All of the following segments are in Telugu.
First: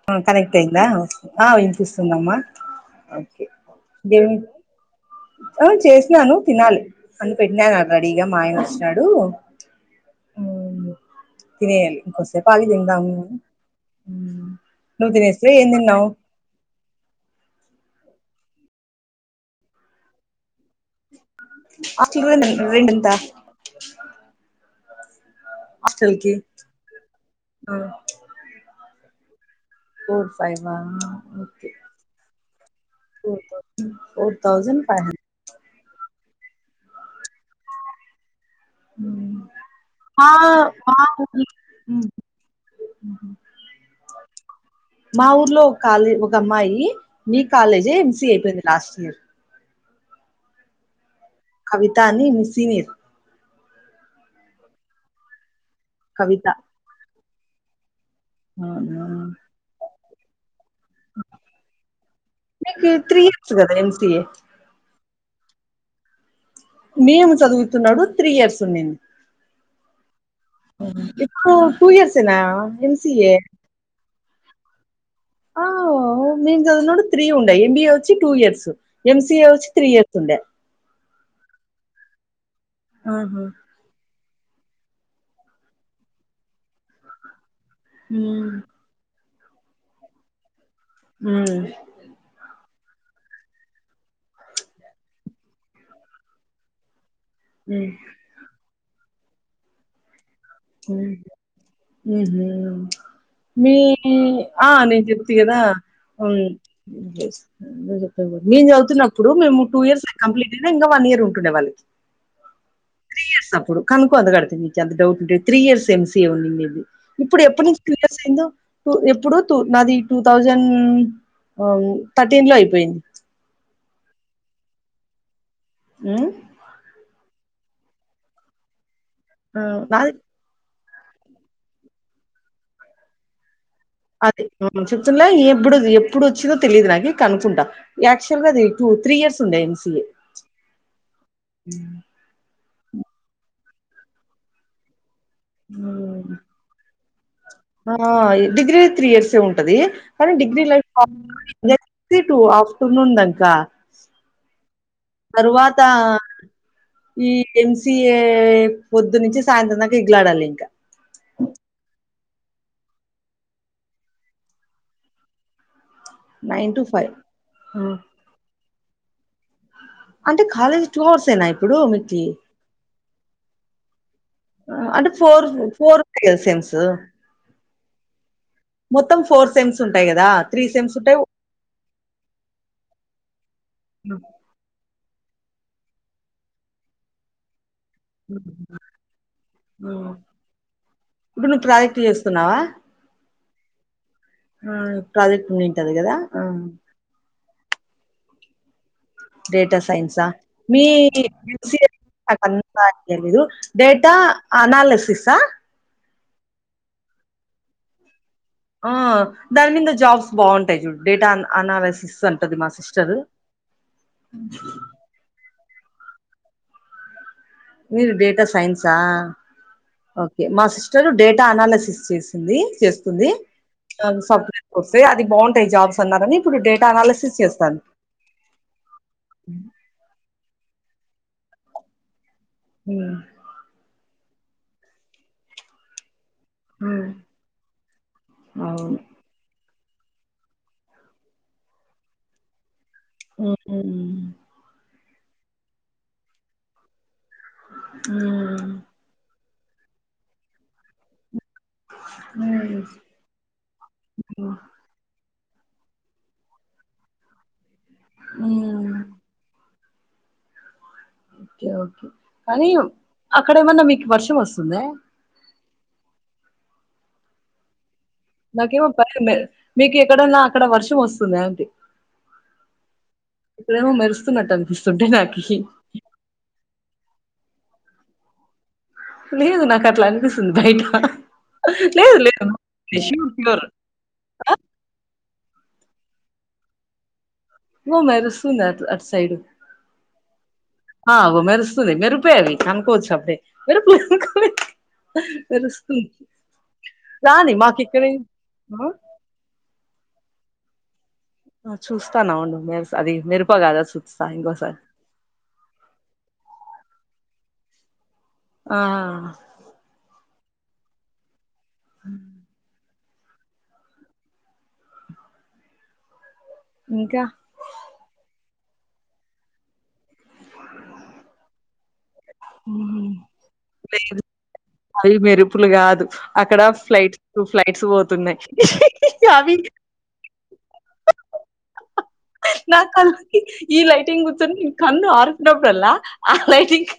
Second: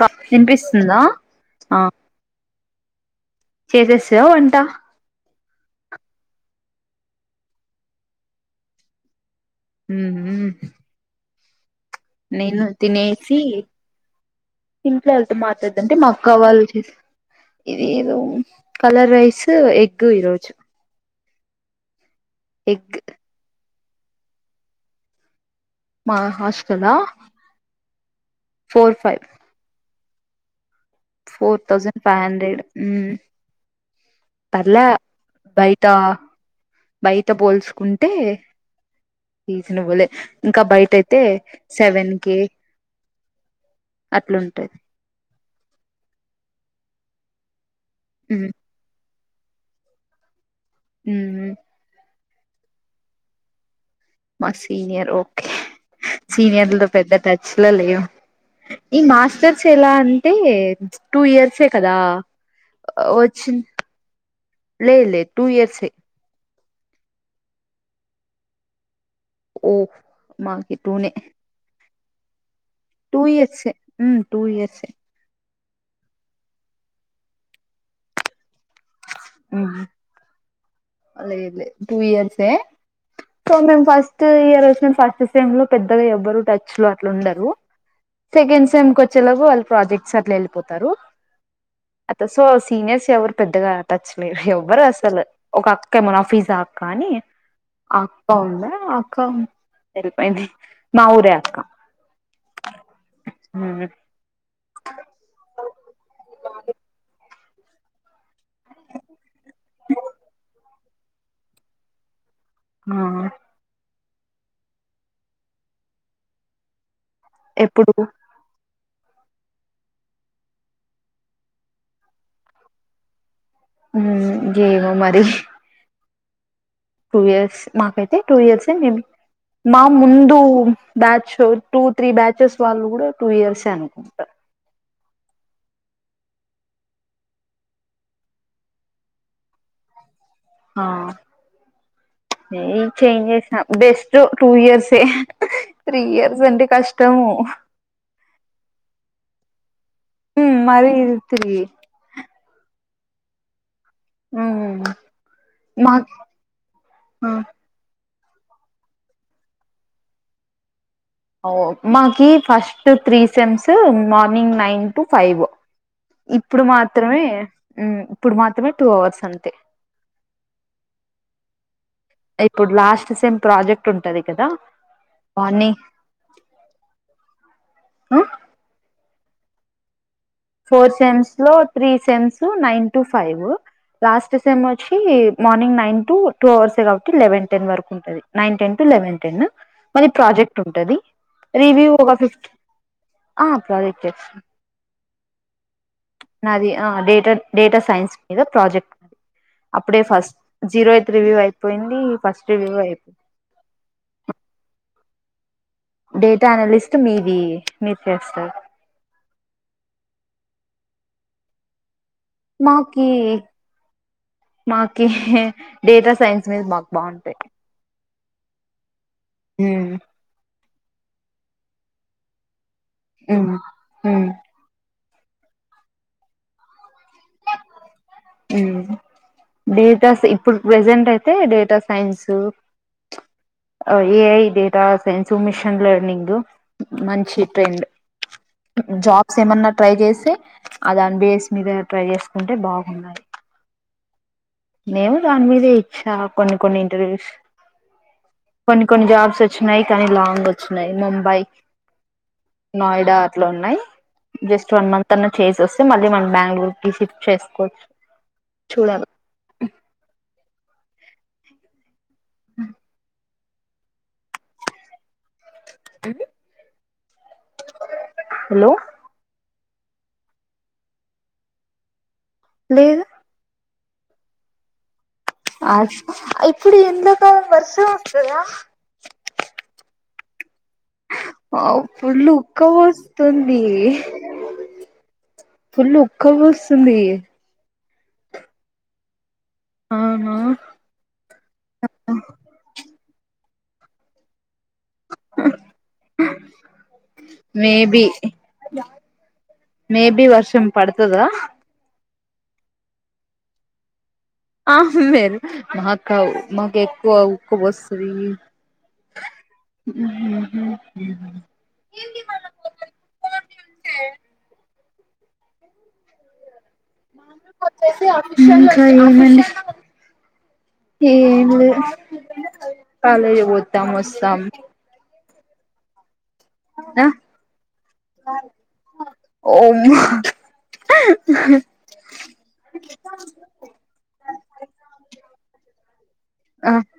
క కనెక్ట్ అయిందా వినిపిస్తుందా వినిపిస్తుందమ్మా అ చేసేస్ ర్రా వంట ఆ చేసినాను తినాలి అన్నీ పెట్టినాను అ రెడీగా మా అయిన వస్తున్నాడు హ్మ్ హు తినేయాలి ఇంకోసేపు నేను ఆగి తిందాము తినేసి నువ్వు ఇంట్లోల్తో తినేస్తివా ఏం మాట్లాడుతుంటే తిన్నావు మా అక్క వాళ్ళు చూసి ఈ రో కలర్ రైస్ ఎగ్ ఈ రోజు అసలు నీకు ఎగ్ రిండిందా హాస్టల్ మా కి హాస్టలా four five four five four okay thousand five hundred మ్మ్ four thousand four thousand five hundred ఇంత బయట పోల్చుకుంటే తీస నువలే మా ఇంకా బయట మా అయితే సెవెన్ కె ఆ అట్లుంటది మా ఊర్లో ఒక కాలే ఒక అమ్మాయి నీ కాలేజ్ జేఎంస మ్మ్ ఐయింది లాస్ట్ ఇయర్ మ్మ్ కవిత అని సీనియర్ మా సీనియర్ ఓకే కవిత సినియర్లుతో పెద్ద త చిల్లయో అవునా, ఈ మాస్టర్స్ ఎలా అంటే టూ ఇయర్సే కదా మీకు త్రీ వచ్చి ఇయర్స్ కదా ఎంసీఏ లేదు లేదు టూ ఇయర్స్ ఏ మేము చదువుతున్నాడు త్రీ ఇయర్స్ ఉన్నాను ఓహ మాకు టూ నే టు ఇయర్స్ ఏనా టూ ఎంసీఏ ఇయర్సే ఉ టు ఇయర్స్ ఏ ఆ మేము చదివినపుడు త్రీ ఉండే ఇండియా వచ్చి టూ ఇయర్స్ ఎంసీఏ వచ్చి త్రీ ఇయర్స్ ఉండే అలా ఏం లేదు టూ ఇయర్సే ఆహా సో మేమ్ ఫస్ట్ ఇయర్ వచ్చిన ఫస్ట్ సేమ్ లో పెద్దగా ఎవ్వరు టచ్ లో అట్లు ఉండరు ఉమ్, సకెండ్ సమ్ కోచ్ చలవు వాళ్ళ ప్రాజెక్ట్ అట్లు పోతారు ఉమ్, అత సోర్స్ సీనియర్స్ ఎవరు పెద్దగా టచ్ లేరు ఎవ్వరు అసలు ఒక అక్క ఏ మునాఫీజా అక్క అని ఉమ్, ఆ అక్క ఉందే అక్క ది ఉమ్, మాఊరే అక్క ఉమ్. మీ ఆ నేను చెప్త కదా ఉమ్ చె మేము చదువుతున్నప్పుడు మేము టూ ఇయర్స్ కంప్లీట్ అయినా ఇంకా వన్ ఇయర్ ఉంటుండ వాళ్ళకి ఆ కనుక్కో నీకు అంత డౌట్ ఉంటే త్రీ ఇయర్స్ ఎంసీఏ ఉన్ని మీదు ఇప్పుడు ఎప్పటి నుంచి ఎప్పుడు టూ ఇయర్స్ అయిందో టూ ఎప్పుడు నాది టూ థౌజండ్ థర్టీన్ లో అయిపోయింది ఉమ్ గేమో మరి ఉమ్ టూ ఇయర్స్ మాకైతే టూ ఇయర్సే మేమ్ ఆ మా నాది ముందు బ్యాచ్ టూ త్రీ బ్యాచెస్ వాళ్ళు కూడా టూ ఇయర్సే అను అదే జుత్తుల ఇ ఇప్పుడు ఎప్పుడు వచ్చిందో తెలియదు నాకు కనుక్కుంటా యాక్చువల్ గా అది టూ త్రీ ఇయర్స్ ఉండే ఎన్సిఏ ఆ న చేంజ్ చేసిన బెస్ట్ టూ ఇయర్సే త్రీ ఇయర్స్ అంటే కష్టం త ఆ డిగ్రీ త్రీ ఇయర్స్ హె ఉంటది కానీ ఉమ్ డిగ్రీ లే మరి ఇది త్రీ టు ఆఫ్టర్నూన్ లంచ్ ఆ తరువాత మా ఈ ఎంసి పొద్దు నుంచి సాయంత్రక ఇగులాడాలి ఇంకా ఓ మకి first three sems morning nine to five ఇప్పుడు నైన్ టు ఫైవ్ మాత్రమే మ్ ఇప్పుడు మాత్రమే టూ అవర్స్ అంతే అంటే కాలేజీ టూ అవర్స్ ఎన ఇప్పుడు మీ ఇప్పుడు లాస్ట్ సేమ్ ప్రాజెక్ట్ ఉం అంటే ఫోర్ ఫోర్ ఫ క సెమ్స్ ఆ మొత్త ఫోర్ సమ్స్ ఉంటాయి కదా త్రీ ఫోర్ ఉంటాయి సెమ్స్ లో three sems nine to five last sem వచ్చి మార్నింగ్ నైన్ టు టూ అవర్సస్ కాబట్టి లెవెన్ టెన్ వరకు ఉంటది nine ten to eleven ten, మరి ప్రాజెక్ట్ ఉంటుది, ఇప్పుడు నువ్వు రివ్యూ ప్రాజెక్ట్ ఒక ఫిఫ్త్ చేస్తున్నావా అ ప్రాజెక్ట్ చేస్ ప్రాజెక్ట్ కదా నాది ఆ డేట డేటా సైన్స్ మీద ప్రాజెక్ట్ డేటా అప్పుడే సైన్సా ఫస్ట్ జీరో ఎయిత్ రివ్యూ మీసి అయిపోయింది నా ఫస్ట్ రివ్యూ అయిపోయింది [unintelligible] డేటా అనాలస్ తీసా డేటా అనాలస్ట్ మీది మీరు చేస్తారు ఆ దాని మీద జాబ్స్ బాగుంటాయి చూడు డేటా అనాలసిస్ మాకి మాకి డేటా సైన్స్ మీద మాకు బాగుంటాయి మీరు డేటా సైన్సా ఉమ్ ఓకే మాసిస్ చాలు డేటా అనాలిసిస్ చేసింది చేస్తుంది ఉమ్ ఉమ్ సాఫ్ట్వేర్ కో అది బాగుంటాయి జాబ్స్ అన్నారని ఇప్పుడు డేటా అనాలిసిస్ చేస్తారూ దస్ ఇప్పుడు ప్రెజెంట్ అయి డేట్ సైన్సు ఉమ్, అ ఏ డేటా సైన్స్ మిషన్ లర్నింగ్ ఉమ్, మంచి ట్రెండ్ అవును జాబ్స్ ఏమన్న ట్రై చేసి ఆ దాని బేస్ మీద ట్రై చేసుకుంటే బాగు హహ నేము దాని మీదే ఇచ్చా కొన్ని కొన్ని ఇంటర్వ్యూస్ ఆమ్ కొన్ని కొన్ని జాబ్స్ వచ్చినాయి కానీ లాంగ్ వచ్చినాయి ముంబై ఉమ్, నాయిడా అట్లా ఉన్నాయి జస్ట్ వన్ మంత్ అన్న చేసి వస్తే మళ్ళీ మనం బెంగళూరు కి షిఫ్ట్ చేసుకోవచ్చు హ్మ్ చూడాలి ఓకే ఓకే అనీ అక్కడ ఏమన్నా మీకు వర్షం వస్తుందా ఏ [unintelligible] నాకేమొ [unintelligible] మీకు ఎక్కడన్నా అక్కడ వర్షం వస్తుందా అంటి లేదు ఇప్పుడేమో మెరుస్తున్నట్టు అనిపిస్తుంటే నా అ [unintelligible] ఇప్పుడు ఎండా కాలం వర్షం వస్తదా లేదు నాకట్ల అనిపిస్తుం ఆ ఫుల్లు ష్యూర్ ఉక్కపోస్తోంది ష్యూర్ ఫుల్ ఉక్క బోస్తుంది మొ మెరుస్తుంది అట్ల అటు సైడు అవునా ఆ మెరుస్తుంది మెరిపే అవి కనుకోవచ్చు అప్పుడే మెరుపులు [unintelligible] రానీ మాకిక్కడ మేబి మేబి వర్షం పడుతదా చూస్తానం ఉండు మెరు అది మెరుప గాదా చూ ఆ మెరు మాకు కావు మాకు ఎక్కువ కుబశ్రీ ఆ పో ఇంచే ఇంకా మా కొ ఆఫీస్ మకా మ ఏం లే ఉమ్, కాలే వద్దం వస్తతం చెప్పులు కాదు అక్కడ ఫ్లైట్స్ ఫ్లైట్స్ పోతున్నాయి అవి ఓ నా కల్ ఈ లైటింగ్ గుతుంద నిం కంద ఆర్ఫినబ్రల్ ఆ ఆలైటింగ్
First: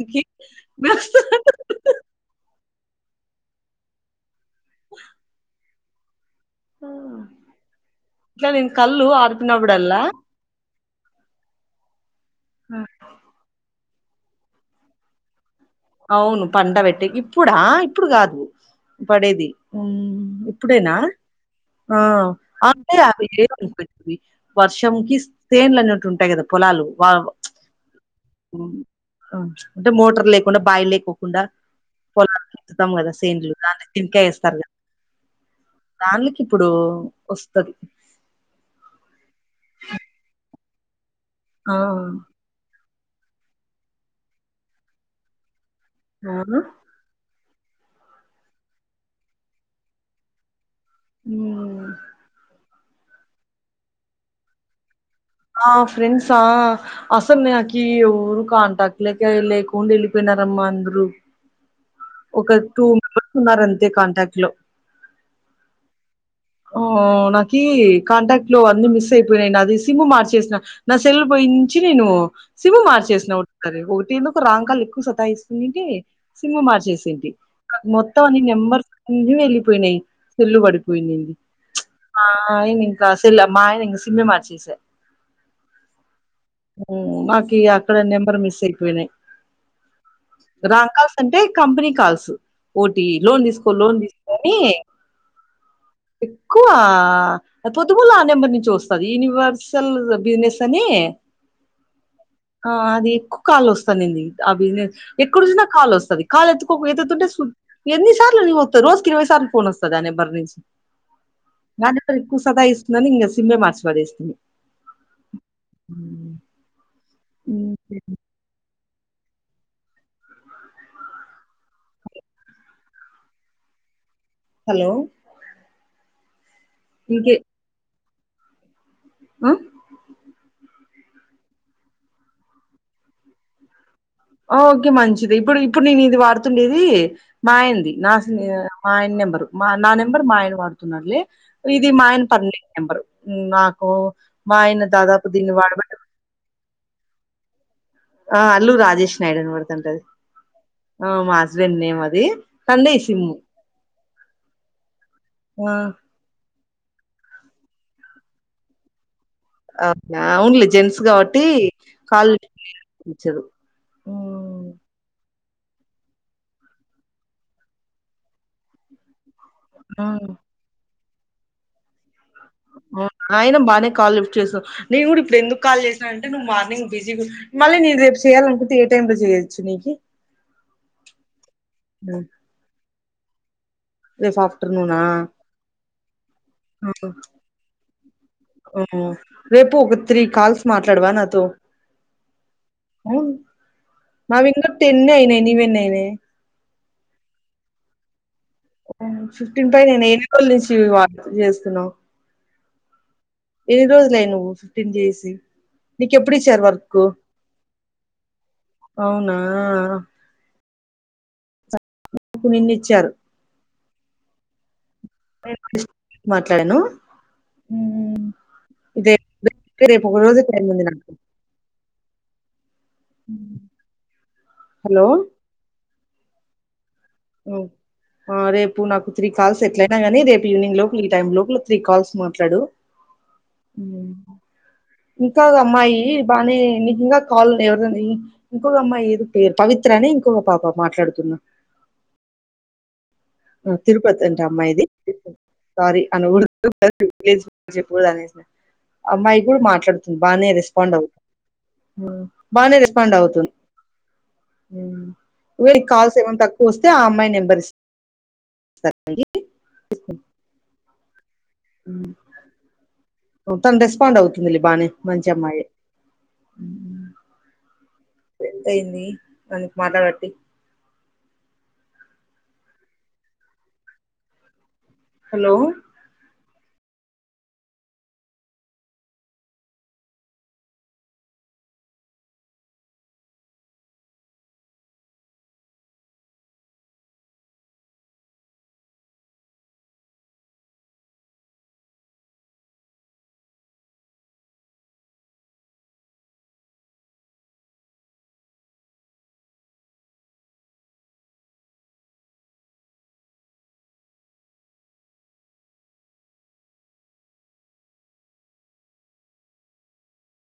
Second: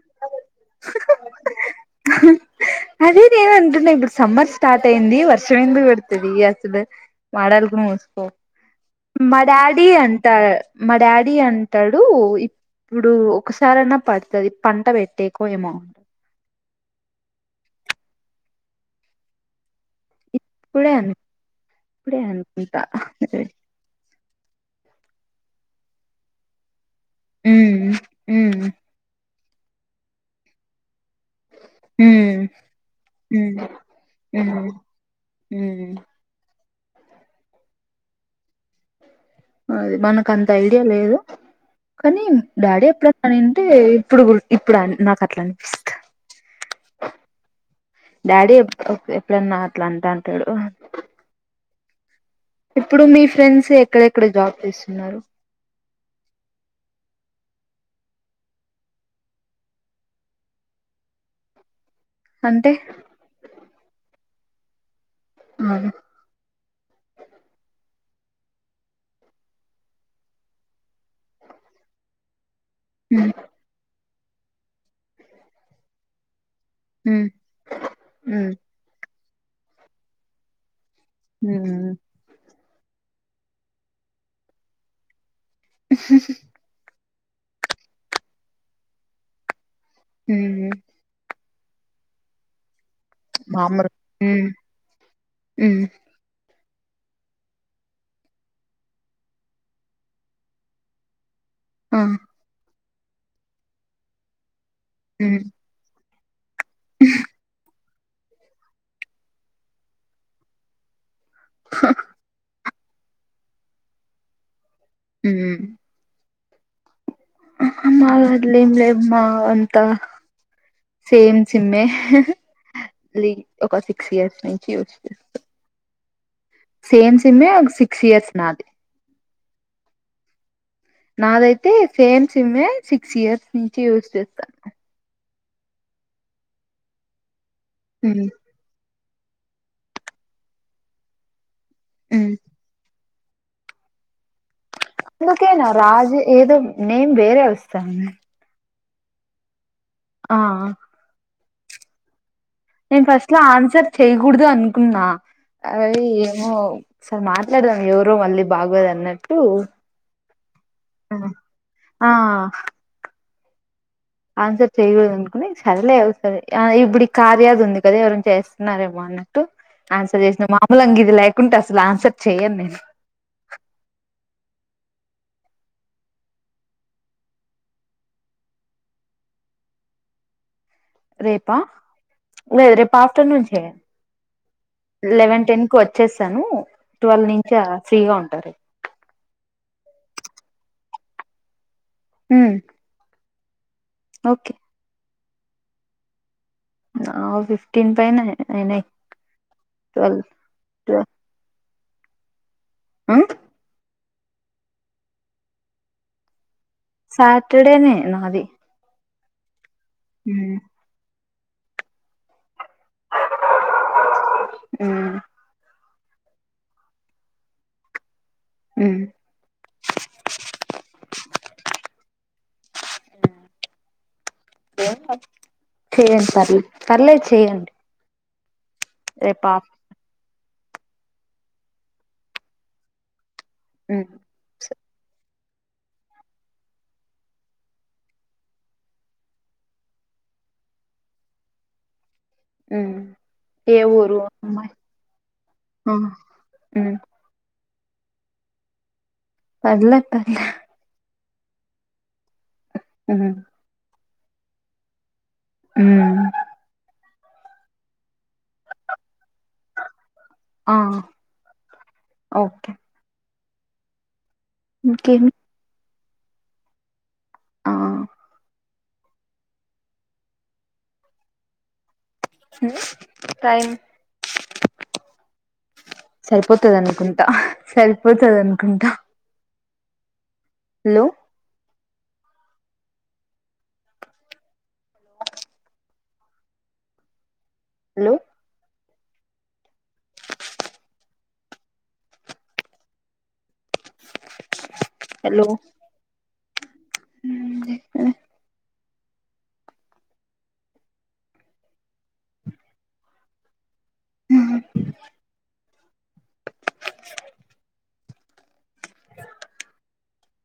అదే నేను అంటున్నా ఇప్పుడు సమ్మర్ స్టార్ట్ అయింది వర్షం [unintelligible] ఆ. మాడాలకు మోసుకో ఇట్లా నేను కళ్ళు మా డాడీ ఆర్పినప్పుడల్లా అంత మా డాడీ అంటాడు ఇప్పుడు ఒక సరనా పడుతుంది పంట పెట్టేకో ఏమో అవును పంట పెట్టికి ఇప్పుడా ఇప్పుడు కాదు పడేది ఇప్పుడే ఇప్పుడేనా అను ఆ ఇప్పుడే అనుకుంటా అంటే ఆమె లేదు అనిపించింది వర్షంకి చేన్ల అన్నట్టు ఉంటాయి కదా పొలాలు వాళ ఉమ్ ఉమ్ అంటే మోటర్లె [unintelligible] కుండా ఉమ్ పొలాలకి వేస్తాం కదా సేండ్లు ఉమ్ దాని తింటే వేస్తారు గా ఉమ్ ఉమ్ దానికి ఇప్పుడు వస్తది అది మనకు అంత ఐడియా లేదు ఆ కనీ డాడీ అట్లా. తనింతే ఇప్పుడు గూడా, ఇప్పుడు ఆయ్ నాకు అట్లా అనిపిస్తది. రానా. డాడీ ఎప్‌అప్పెప్పుడన్నా, అట్లా అంటాంటడు. ఊమ్మ్. ఇప్పుడు మీ ఫ్రెండ్స్, ఎక్కడెక్కడ జాబ్ చేస్తున్నారు. మా ఫ్రెండ్స్ అ? అసలు నాకీ ఎవ్వరూ, కాంటాక్లేక లేకుండా ఎల్లిపోయినారమ్మా అందరూ. ఒక అంటే టూ [unintelligible] మెంబర్స్ ఉన్నార, అంతే కాంటాక్ట్. ట్లూ. ఊహూ ఓ నాకీ. కాంటాక్ట్ లో అన్ని మిస్ అయిపోయినయ్, నాది సిమ్ మార్చేసిన నా సెల్ పోయించి ను. సిమ్ ఉమ్ మార్చేసినా, ఒ [unintelligible] ఒటిలు. రాంగ్ కాల్ ఎక్కువ, సతాయిస్తుందింటే? సిమ్ ఉమ్ మార్చేసుంటే, మొత్తం అని నెంబర్స్. ఈయూ వెళ్ళలిపోయినాయి, సల్లు పడిపోయినయిడి. హ్మ్మూ. గా సెల్లె, మా ఆయన ఇంగ సిమ్మే మార్చేస. హాహా! నాకు ఈ అక్కడ, నెంబర్ మిస్ అయిపోయినాయి. ఉమ్ ఉమ్ రకాస్ అంటే? Company calls. ఒటీ లోన్ దెస్కో?, మామూలు లోన్ దెస్కో ఉమ్ అని. ఉమ్ ఎక్కువ పొద్దుగుల ఆ నెంబర్ నుంచి వస్తది, యూనివర్సల్ బిజినెస్ అని. ఆ ఆ అత్. దే ఎక్కువ కాల్స్ వొస్తున్నది, ఆ బిజినెస్. ఎక్కడ ఉమ్ జూసినా? కాల్ వొస్తది. కాల్ ఎత్తుకోక ఎత్తుతుంటే సూ. ఎన్ని సార్లు అని ఒత్తాను? రోజుకి ఇరవై సార్లు వొస్తది, ఆ ఫోన్ నెంబర్ నుంచి. గాంధీ [unintelligible] పల్లి, కుసో గైస్. నన్నింగ, సిమే మార్చిపడేసినం. [inaudible] హ్మ్మ్! ఆహా, మాది ఏం లేవ్! మా అంతా సేమ్ సిమే హాహా! లే, ఒక సిపే. సిస్ నుంచి హలో వచ్చి చేస్తా. సేమ్ ఇంకే సిమ్మే ఒక సి సియస్ నాది అ నాదైతే సేమ్ సిమ్మే సిక్స్ ఇయర్స్ నుంచి యూజ్ ఓకే మంచి ఇప్పుడు ఇప్పుడు నేను ఇది వాడుతుండేది మాయంది ఉమ్ నాకు మా ఆయన నెంబరు మా నా నెంబర్ మా ఆయన వాడుతున్నారులే ఇది మా ఆయన ఉమ్ పర్మినెంట్ నెంబరు నాకు మా ఆయన దాదాపు దీన్ని అందుకేనా వాడబట్టి రాజు ఏదో నేమ్ వేరేవొ ఆ అల్లు రా అజష్ నాడు కూడా టది ఆ ఓ మా న్ ఏ మది నేను ఫస్ట్ లో ఆన్సర్ చెయకూడదు అనుకున్నా ఆ అవి ఏమో సారే మాట్లాడదాం ఎవరో మళ్ళీ బాగోదు అన్నట్టు అవునా అవున్లీ జెంట్స్ కాబట్టి ఆ కాలేజీదు ఆన్సర్ చేయూగుడదు అనుకుని సరలే ఏమవుతాది ఆ ఇప్పుడు కార్యాది ఉంది కదా ఎవరన్న చేస్తున్నారేమో అని ఆన్సర్ చేసిన మామూలు అంగి ఇలేకుంటే అసలు ఆన్సర్ చెయ్యను నేను అవునా ఆయిన బాగనే కాల్ లిఫ్ట్ చేసారు నీ కూడా ఇప్పుడు ఎందుకు కాల్ చేసానంటే నువ్వు మార్నింగ్ బిజీ మళ్ళీ నేను రేపు చేయాలనుకుంటే ఏ టైమ్ లో చేయొచ్చు నీకి లేద్ రేప్ ఆఫ్టర్ నూన్ చేయం రేపు ఆఫ్టర్నూనా లెవెన్ టెన్ కు వచ్చేసాను ట్వెల్వ్ నుంచ ఆ ఫ్రీగా ఉంటారు. రేపు ఒక త్రీ కాల్స్ మాట్లాడవా నాతో హ్మ్ ఔ మావింగ టెన్నే అయినయ్ నీవెన్ని అయినయ్ ఆ ఫిఫ్టీన్ పైన్నే ఆ ఫిఫ్టీన్ పైనే ఎన్ని రోజుల నుంచి వాన్ తొ చేస్తున్నావ్ ఆ ఎన్ని రోజులాయ నువ్వు దీన్ని జేసి నీకేప్పుడు ఇచ్చారు వర్క్ సాటర్డేనే నాది అవునా మ్మ్ నిన్నచ్చారు మ్మ్ మాట్లాడాను మ్మ్ ఇదేర పోదు కందికు మ్మ్ హలో చేయండి పర్లేదు పర్లేదు చెయ్యండి ఆ రేపు నువు నాకు త్రీ కాల్స్ ఎట్లయినా గానీ రేపూ ఈవినింగ్ లోపల ఈ టైమ్ లోపల త్రీ కాల్స్ మాట్లాడు హ్మ మ్మ్ ఇంకాక అమ్మాయి బాగానే నకు ఇంకా కాల్ ఎవరనా ఇంకొక అమ్మాయి పేరు పవిత్ర అనే ఇంకొక పాప మాట్లాడుతున్నా మ్మ్ ఏ ఊరు తిరుపతి అంట అమ్మాయి అమ్మాయిది ఆ సారీ అన్న ఫ్లో మ్మ్ లో అన్నేస్య అమ్మాయి కూడా పర్లే మాట్లాడుతుంది పర్లే బాగానే రెస్పాండ్ అవుతుంది ఆ బాగానే రెస్పాండ్ మ్మ్ అవుతుంది మ్మ్ వీడికి కాల్స్ మ్మ్ ఏమన్నా తక్కువ వస్తే ఆ అమ్మాయిని నెబర్స్ [inaudible] ఆ ఓకే తమ్ రెస్పోండ్ అవుతు లీ బానే మంచి ఇంకేమి అమ్మాయే మ్మ్ ఆ అయింది మనకి మాట్లాడబట్టి టైమ్ హలో పోతది అనుకుంటా సరిపోతది అనుకుంటా లో లో అలో మ్మ్ జెప్పే [unintelligible]